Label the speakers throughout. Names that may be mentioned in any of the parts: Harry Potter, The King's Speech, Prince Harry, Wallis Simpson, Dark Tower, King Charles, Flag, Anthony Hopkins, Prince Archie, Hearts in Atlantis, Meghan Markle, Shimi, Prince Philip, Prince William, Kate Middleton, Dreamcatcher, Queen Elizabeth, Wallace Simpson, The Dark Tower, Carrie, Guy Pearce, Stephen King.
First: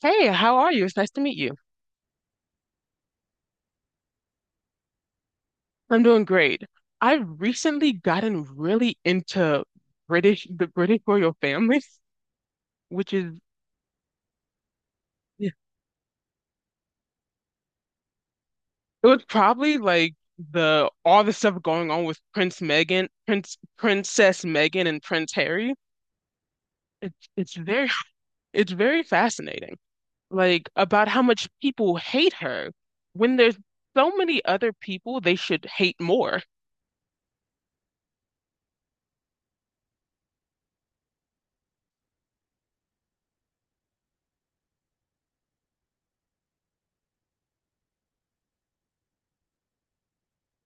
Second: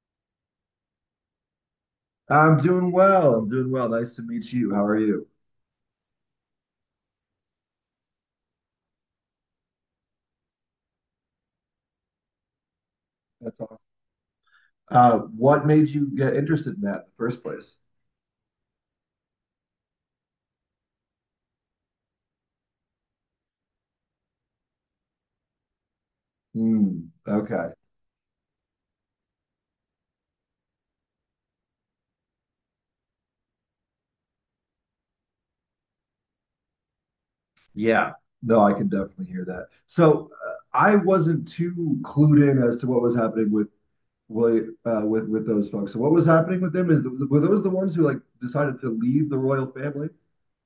Speaker 1: Hey, how are you? It's nice to meet you.
Speaker 2: I'm doing well. Nice to meet you. How are you?
Speaker 1: I'm doing great. I've recently gotten really into the British royal family, which is,
Speaker 2: That's awesome. Uh,
Speaker 1: Yeah.
Speaker 2: what made you get interested in that in the first place?
Speaker 1: it was probably like the all the stuff going on with Princess Meghan and Prince Harry.
Speaker 2: Hmm.
Speaker 1: It's
Speaker 2: Okay.
Speaker 1: very it's very fascinating. Like about how much people hate her when there's so many other people they should hate more.
Speaker 2: Yeah. No, I can definitely hear that. So I wasn't too clued in as to what was happening with William, with those folks. So what was happening with them were those the ones who like decided to leave the royal family?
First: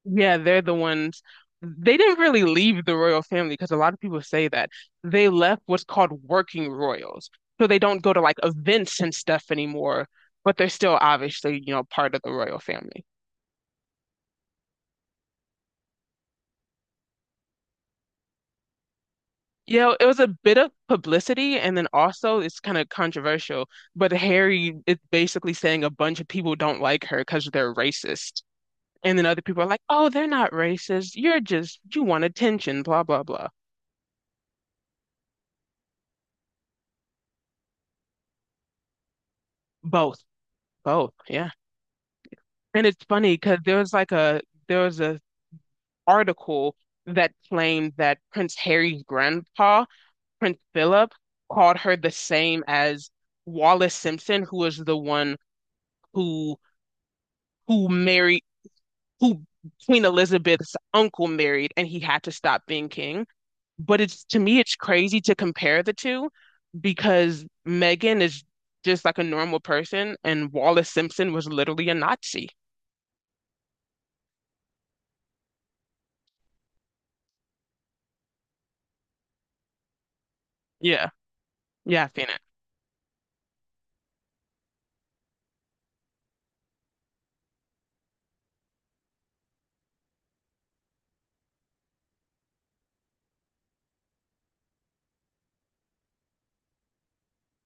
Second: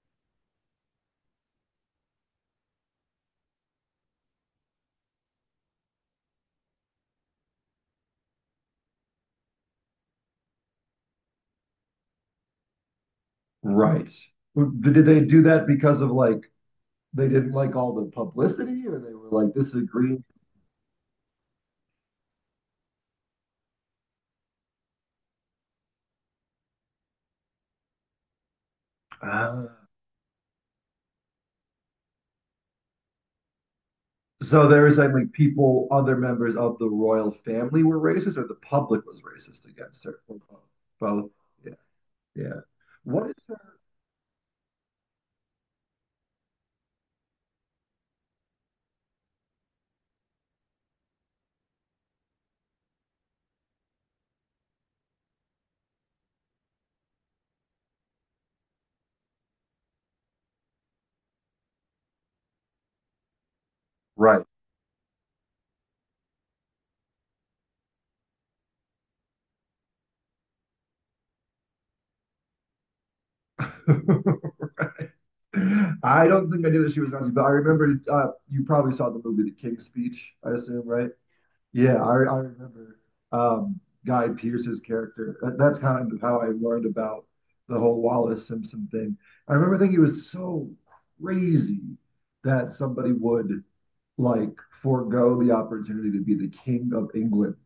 Speaker 1: Yeah, they're the ones. They didn't really leave the royal family because a lot of people say that. They left what's called working royals. So they don't go to like events and stuff anymore, but they're still obviously, part of the royal family.
Speaker 2: Right. Did they do that because of like they didn't like all the publicity, or they were like this is
Speaker 1: You
Speaker 2: a
Speaker 1: know, it was
Speaker 2: green?
Speaker 1: a bit of publicity, and then also it's kind of controversial, but Harry is basically saying a bunch of people don't like her because they're racist. And then other people are
Speaker 2: Ah.
Speaker 1: like, oh, they're not racist. You want attention, blah, blah, blah.
Speaker 2: So they were saying like people, other members of the royal family were racist, or the public was racist against her.
Speaker 1: Both,
Speaker 2: Or both.
Speaker 1: both,
Speaker 2: Both.
Speaker 1: yeah.
Speaker 2: Yeah. Yeah.
Speaker 1: And it's
Speaker 2: What
Speaker 1: funny
Speaker 2: is
Speaker 1: because
Speaker 2: her
Speaker 1: there was a article that claimed that Prince Harry's grandpa, Prince Philip, called her the same as Wallace Simpson, who was the one who who married who Queen Elizabeth's uncle married, and he had to stop being king. But it's to
Speaker 2: right?
Speaker 1: me, it's crazy to compare the two because Meghan is just like a normal person, and Wallace Simpson was literally a Nazi.
Speaker 2: I don't think I knew that she was Nazi, but I remember you probably saw the movie The King's Speech, I assume,
Speaker 1: Yeah,
Speaker 2: right? Yeah,
Speaker 1: yeah, I've
Speaker 2: I,
Speaker 1: seen
Speaker 2: I
Speaker 1: it.
Speaker 2: remember um, Guy Pearce's character. That's kind of how I learned about the whole Wallace Simpson thing. I remember thinking it was so crazy that somebody would like forego the opportunity to be the king of England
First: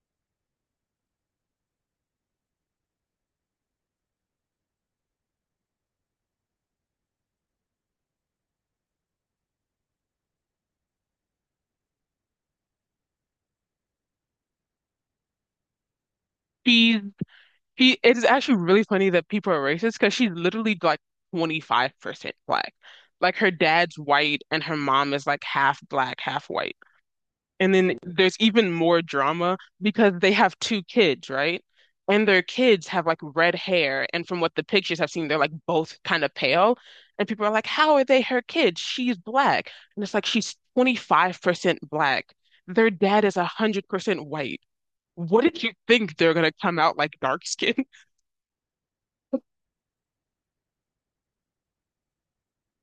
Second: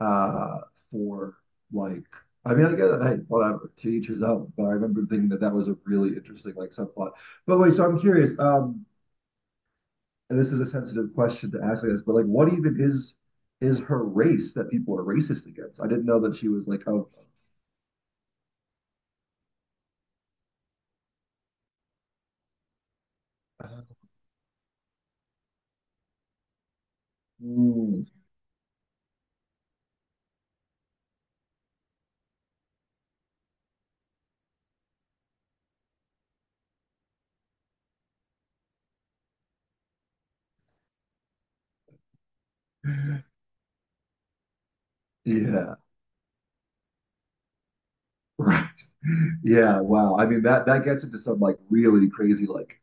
Speaker 2: uh, for like. I mean, I guess hey, whatever. To each his own. But I remember thinking that that was a really interesting like subplot. But wait, so I'm curious. And this is a sensitive question to ask, I guess. But like, what even is her race that people are racist against? I didn't know that she was like
Speaker 1: She's
Speaker 2: oh,
Speaker 1: She it is actually really funny that people are racist because she's literally like 25% black. Like her dad's white and her mom is like half black, half white. And then
Speaker 2: mm,
Speaker 1: there's even more drama because they have two kids, right? And their kids have like red hair. And from what the pictures I have seen, they're like both kind of pale. And people are like, how are they her kids? She's black. And it's like she's 25% black. Their dad is 100% white. What did you
Speaker 2: yeah,
Speaker 1: think they're gonna come out like dark skin?
Speaker 2: right, yeah. Wow. I mean, that that gets into some like really crazy like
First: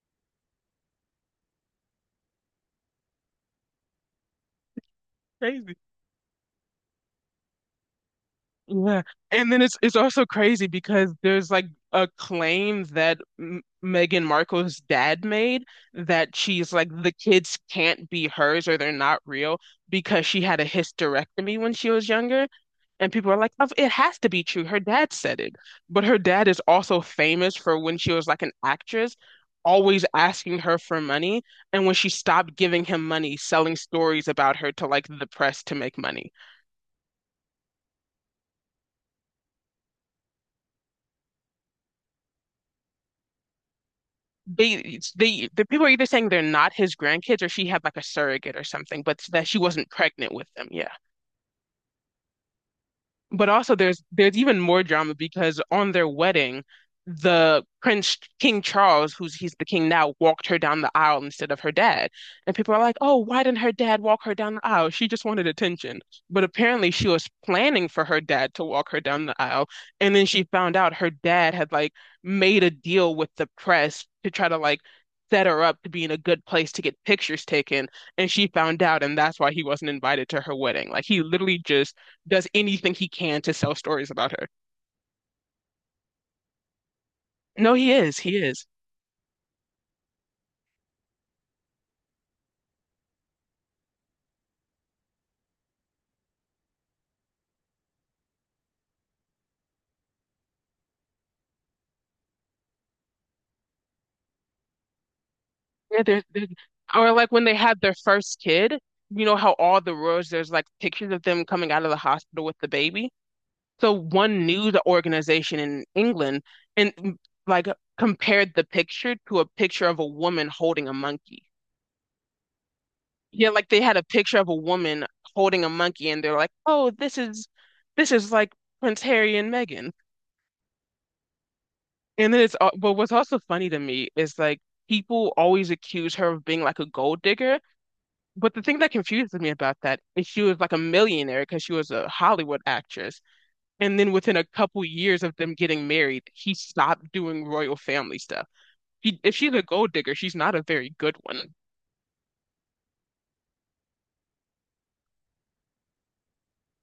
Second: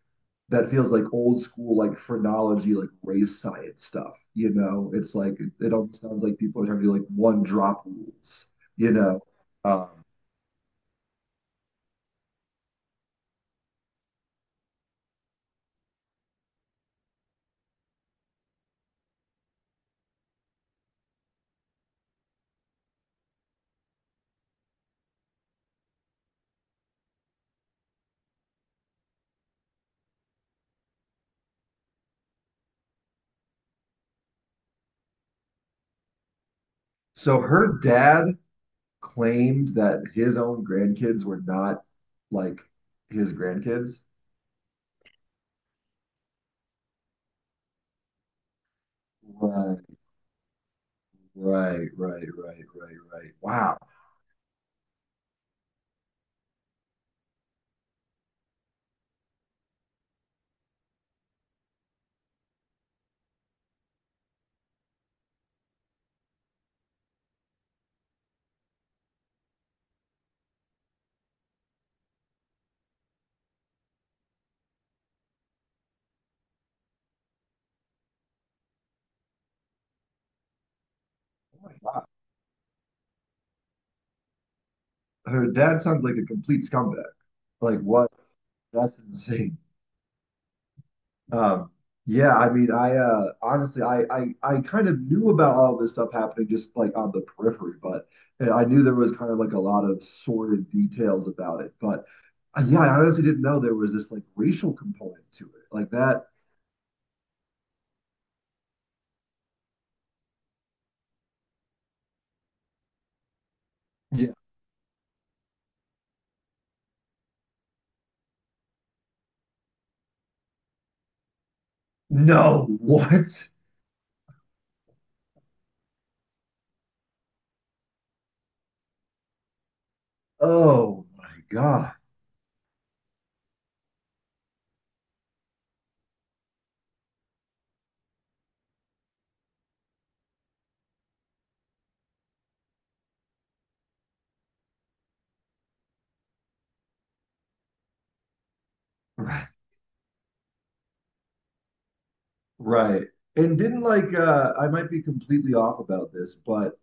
Speaker 2: that feels like old school, like phrenology, like race science stuff. You know, it's like it
Speaker 1: Crazy.
Speaker 2: almost sounds like people are trying to do like one drop rules. You
Speaker 1: Yeah.
Speaker 2: know,
Speaker 1: And then
Speaker 2: um,
Speaker 1: it's also crazy because there's like a claim that M Meghan Markle's dad made that she's like the kids can't be hers or they're not real because she had a hysterectomy when she was younger. And people are like, "Oh, it has to be true. Her dad said it." But her dad is also famous for, when she was like an actress, always asking her for money. And when she stopped giving him money, selling stories about her to like the press to make money.
Speaker 2: so her dad claimed that his own grandkids were not like his grandkids.
Speaker 1: The people are either saying they're not his grandkids or she had like a surrogate or something, but that she
Speaker 2: Right,
Speaker 1: wasn't pregnant with them. Yeah.
Speaker 2: right, right, right, right, right.
Speaker 1: But also
Speaker 2: Wow.
Speaker 1: there's even more drama because on their wedding, the Prince King Charles, who's he's the king now, walked her down the aisle instead of her dad. And people are like, "Oh, why didn't her dad walk her down the aisle? She just wanted attention." But apparently she was planning for her dad to walk her down the aisle, and then she found out her dad had like made a deal with the press to try to like set her up to be in a good place to get pictures taken, and she found out, and that's why he wasn't invited to her wedding. Like he literally
Speaker 2: Oh my
Speaker 1: just
Speaker 2: God.
Speaker 1: does anything he can to sell stories about her.
Speaker 2: Her dad sounds like a complete scumbag.
Speaker 1: No,
Speaker 2: Like
Speaker 1: he
Speaker 2: what?
Speaker 1: is. He is.
Speaker 2: That's insane. Um, yeah, I mean, I honestly, I kind of knew about all this stuff happening just like on the periphery, but and I knew there was kind of like a lot of sordid details about it. But yeah, I honestly didn't know there was this like racial component to it, like that.
Speaker 1: There's, or like when they had their first kid, you know how all the roads there's like pictures of them coming out of the hospital with the baby. So
Speaker 2: Yeah.
Speaker 1: one news organization in England and mm, like compared the picture to a picture of a woman holding a monkey.
Speaker 2: No, what?
Speaker 1: Yeah, like they had a picture of a woman holding a monkey and they're like, "Oh, this is like Prince Harry and Meghan."
Speaker 2: Oh my God.
Speaker 1: And then but what's also funny to me is like people always accuse her of being like a gold digger. But the thing that confuses me about that is she was like a millionaire because she was a Hollywood actress. And then within a couple years of them getting married, he stopped doing royal family stuff. If she's a gold digger, she's not a very good one.
Speaker 2: Right. And didn't like I might be completely off about this, but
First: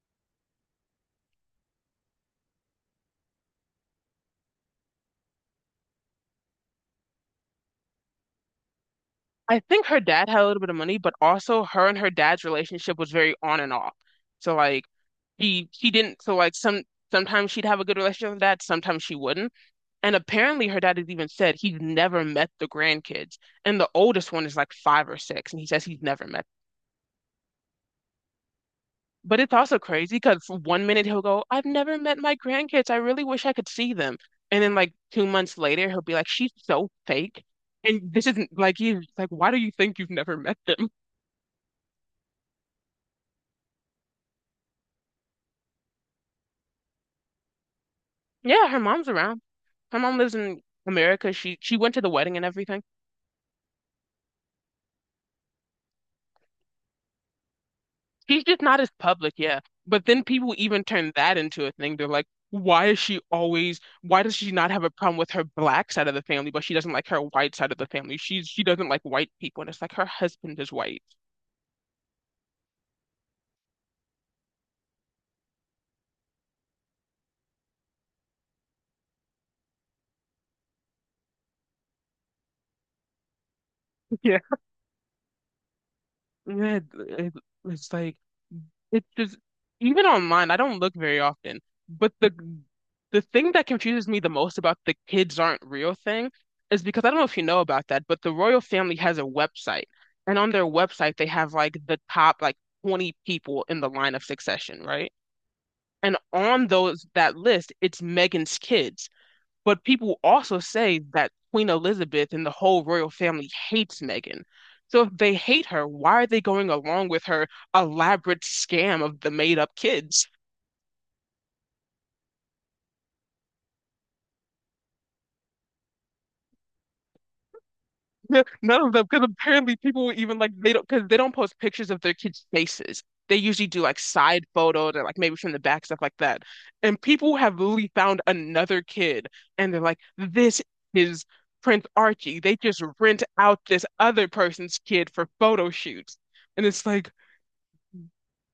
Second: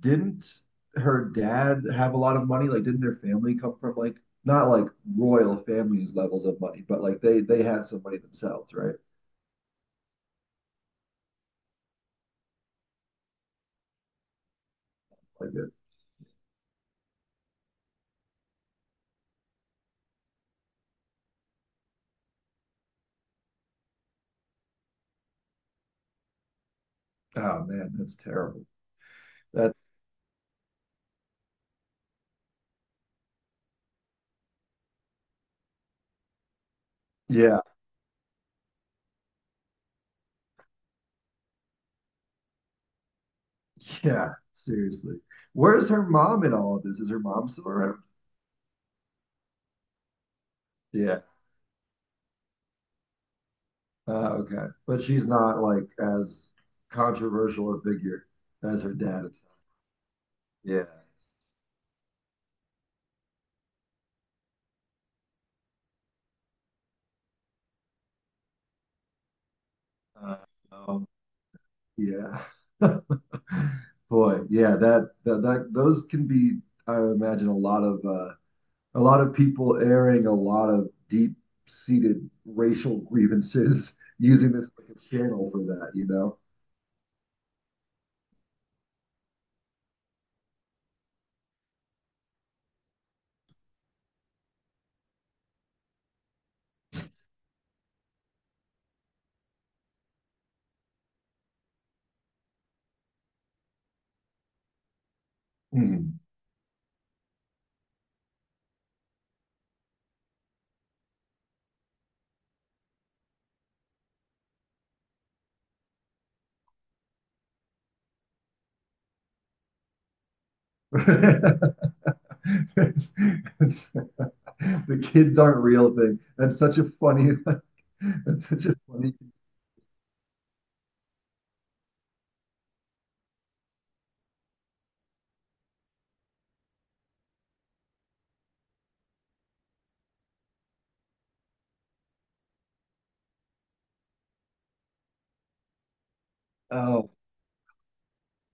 Speaker 2: didn't her dad have a lot of money? Like didn't their family come from like not like royal families levels of money, but like they had some money themselves, right?
Speaker 1: I think her dad had a little bit of money, but also her and her dad's relationship was very on and off. So like
Speaker 2: Like it,
Speaker 1: he didn't so like some sometimes she'd have a good relationship with her dad, sometimes she wouldn't. And apparently, her dad has even said he's never met the grandkids. And the oldest one is like five or six, and he says he's never met.
Speaker 2: oh man, that's terrible.
Speaker 1: But it's also
Speaker 2: That's
Speaker 1: crazy because for one minute he'll go, I've never met my grandkids. I really wish I could see them. And then, like, 2 months later, he'll be like, She's so fake.
Speaker 2: yeah.
Speaker 1: And this isn't like, he's like, Why do you think you've never met them?
Speaker 2: Yeah, seriously. Where's her mom in all of this? Is her mom still around?
Speaker 1: Yeah, her mom's around. Her mom lives in
Speaker 2: Yeah.
Speaker 1: America. She went to the wedding and everything.
Speaker 2: Uh, okay. But she's not like as controversial a figure
Speaker 1: He's just not
Speaker 2: as
Speaker 1: as
Speaker 2: her dad.
Speaker 1: public, yeah. But then people even
Speaker 2: Yeah.
Speaker 1: turn that into a thing. They're like, why does she not have a problem with her black side of the family, but she doesn't like her white side of the family? She doesn't like white people, and it's like her
Speaker 2: Uh,
Speaker 1: husband is white.
Speaker 2: oh yeah. Boy, yeah, that that that those can be, I imagine, a lot of people airing a lot of deep-seated racial grievances
Speaker 1: Yeah.
Speaker 2: using this like a channel for that, you know?
Speaker 1: Yeah, it- it's like It's just Even online, I don't look very often. But the thing that confuses me the most about the kids aren't real thing is because I don't know if you know about that, but the royal family has a website. And on their website they have like the top like 20 people in the line of succession, right? And
Speaker 2: Mhm.
Speaker 1: on those that list, it's Meghan's kids. But people also say that Queen Elizabeth and the whole royal family hates Meghan. So if they hate her, why are they going along with her elaborate scam of the made-up kids?
Speaker 2: It's- it's- the kids aren't real thing. That's such a funny, that's such a
Speaker 1: None of them,
Speaker 2: funny.
Speaker 1: because apparently people even like they don't, because they don't post pictures of their kids' faces. They usually do like side photos and like maybe from the back, stuff like that. And people have literally found another kid and they're like, this is Prince Archie. They just rent out this other person's kid for photo shoots. And it's like,
Speaker 2: Oh,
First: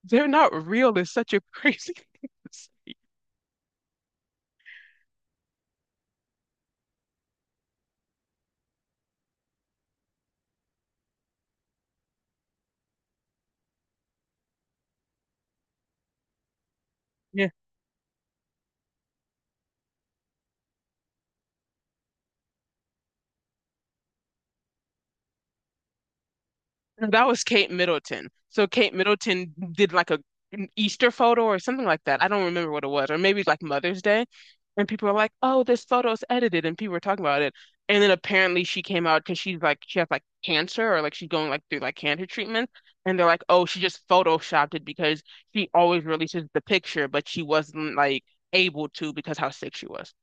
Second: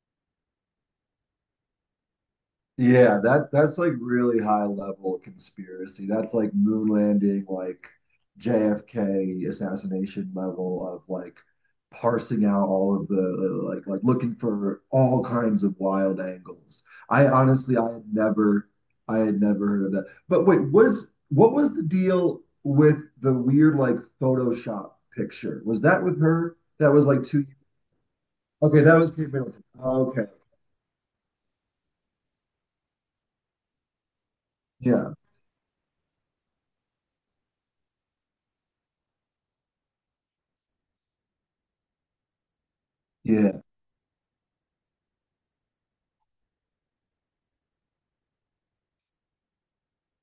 Speaker 1: they're not real. It's such a crazy thing to say.
Speaker 2: yeah, that that's like really high level conspiracy. That's like moon landing, like JFK assassination level of like parsing out all of the like looking for all kinds of wild angles. I
Speaker 1: Yeah.
Speaker 2: honestly I had never I had never heard of that. But wait, was what was the deal with the weird like Photoshop picture? Was that with her? That was
Speaker 1: And
Speaker 2: like
Speaker 1: that was
Speaker 2: two.
Speaker 1: Kate Middleton. So
Speaker 2: Okay,
Speaker 1: Kate
Speaker 2: that was Kate
Speaker 1: Middleton
Speaker 2: Middleton.
Speaker 1: did like a
Speaker 2: Okay.
Speaker 1: an Easter photo or something like that. I don't remember what it was, or maybe like Mother's Day. And people
Speaker 2: Yeah.
Speaker 1: were like, "Oh, this photo's edited," and people were talking about it. And then apparently she came out because she has like cancer or like she's going like through like cancer treatment. And they're like,
Speaker 2: Yeah.
Speaker 1: "Oh, she just photoshopped it because she always releases the picture, but she wasn't like able to because how sick she was."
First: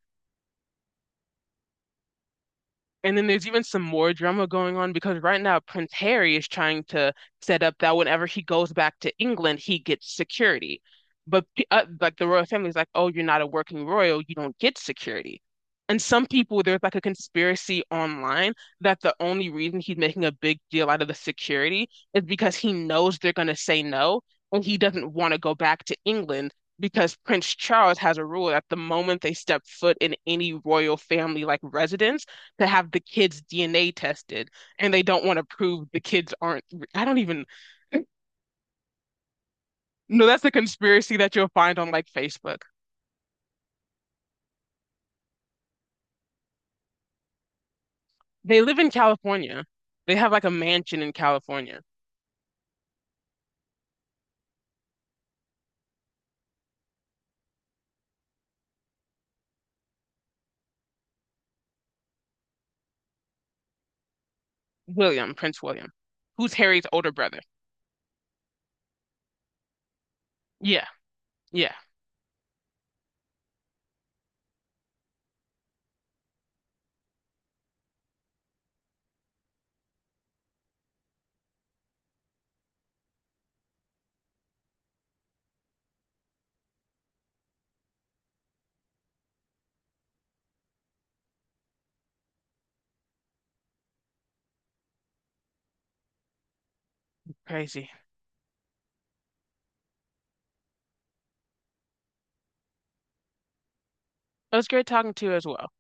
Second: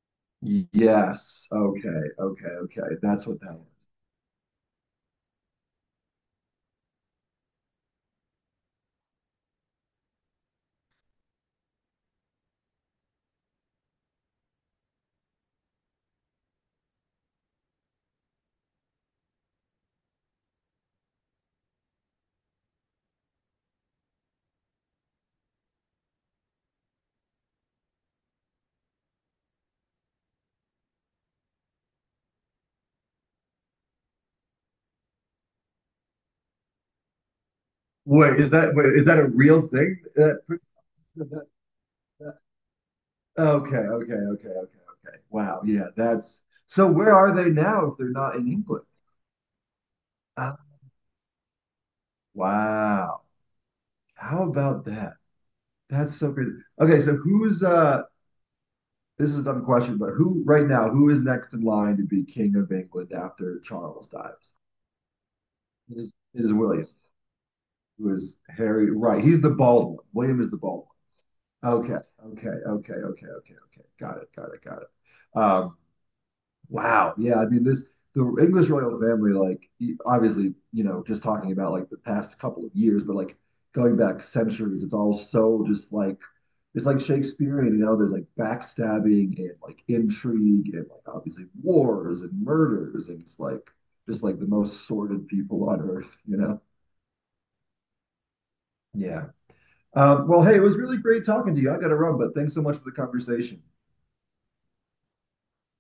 Speaker 2: Yes. Okay. Okay. Okay.
Speaker 1: And then
Speaker 2: That's what
Speaker 1: there's
Speaker 2: that
Speaker 1: even
Speaker 2: was.
Speaker 1: some more drama going on because right now Prince Harry is trying to set up that whenever he goes back to England, he gets security. But like the royal family is like, oh, you're not a working royal, you don't get security. And some people, there's like a conspiracy online that the only reason he's making a big deal out of the security is because he knows they're going to say no, and he doesn't want to go back to England because Prince Charles has a rule that the moment they step foot in any royal family like residence, to have the kids' DNA tested, and they don't want to prove the kids aren't. I don't even.
Speaker 2: Wait, is that a real thing?
Speaker 1: No,
Speaker 2: That,
Speaker 1: that's a conspiracy
Speaker 2: that,
Speaker 1: that you'll find on like
Speaker 2: that-
Speaker 1: Facebook.
Speaker 2: okay. Okay. Okay. Okay. Okay. Wow. Yeah. That's so. Where are they now if they're not in
Speaker 1: They live
Speaker 2: England?
Speaker 1: in California. They have like a
Speaker 2: Ah,
Speaker 1: mansion in California.
Speaker 2: wow. How about that? That's so crazy. Okay. So who's uh? This is a dumb question, but who right now? Who is next in line to be king of England after Charles dies?
Speaker 1: William, Prince William,
Speaker 2: It is
Speaker 1: who's Harry's
Speaker 2: William,
Speaker 1: older brother.
Speaker 2: who is Harry. Right. He's the bald one. William is the bald
Speaker 1: Yeah,
Speaker 2: one.
Speaker 1: yeah,
Speaker 2: Okay. Okay. Okay. Okay. Okay. Okay. Got it. Got it. Got it. Um, wow. Yeah. I mean, this, the English royal family, like, y- obviously, you know, just talking about like the past couple of years, but like going back centuries, it's all so just like, it's like Shakespearean, you know, there's like backstabbing and like intrigue and like obviously wars and murders. And it's like, just like the most sordid people on earth, you know?
Speaker 1: crazy.
Speaker 2: Yeah. Well, hey, it was really great talking to you. I got to run, but thanks so much for the conversation.
Speaker 1: It was great talking to you as well.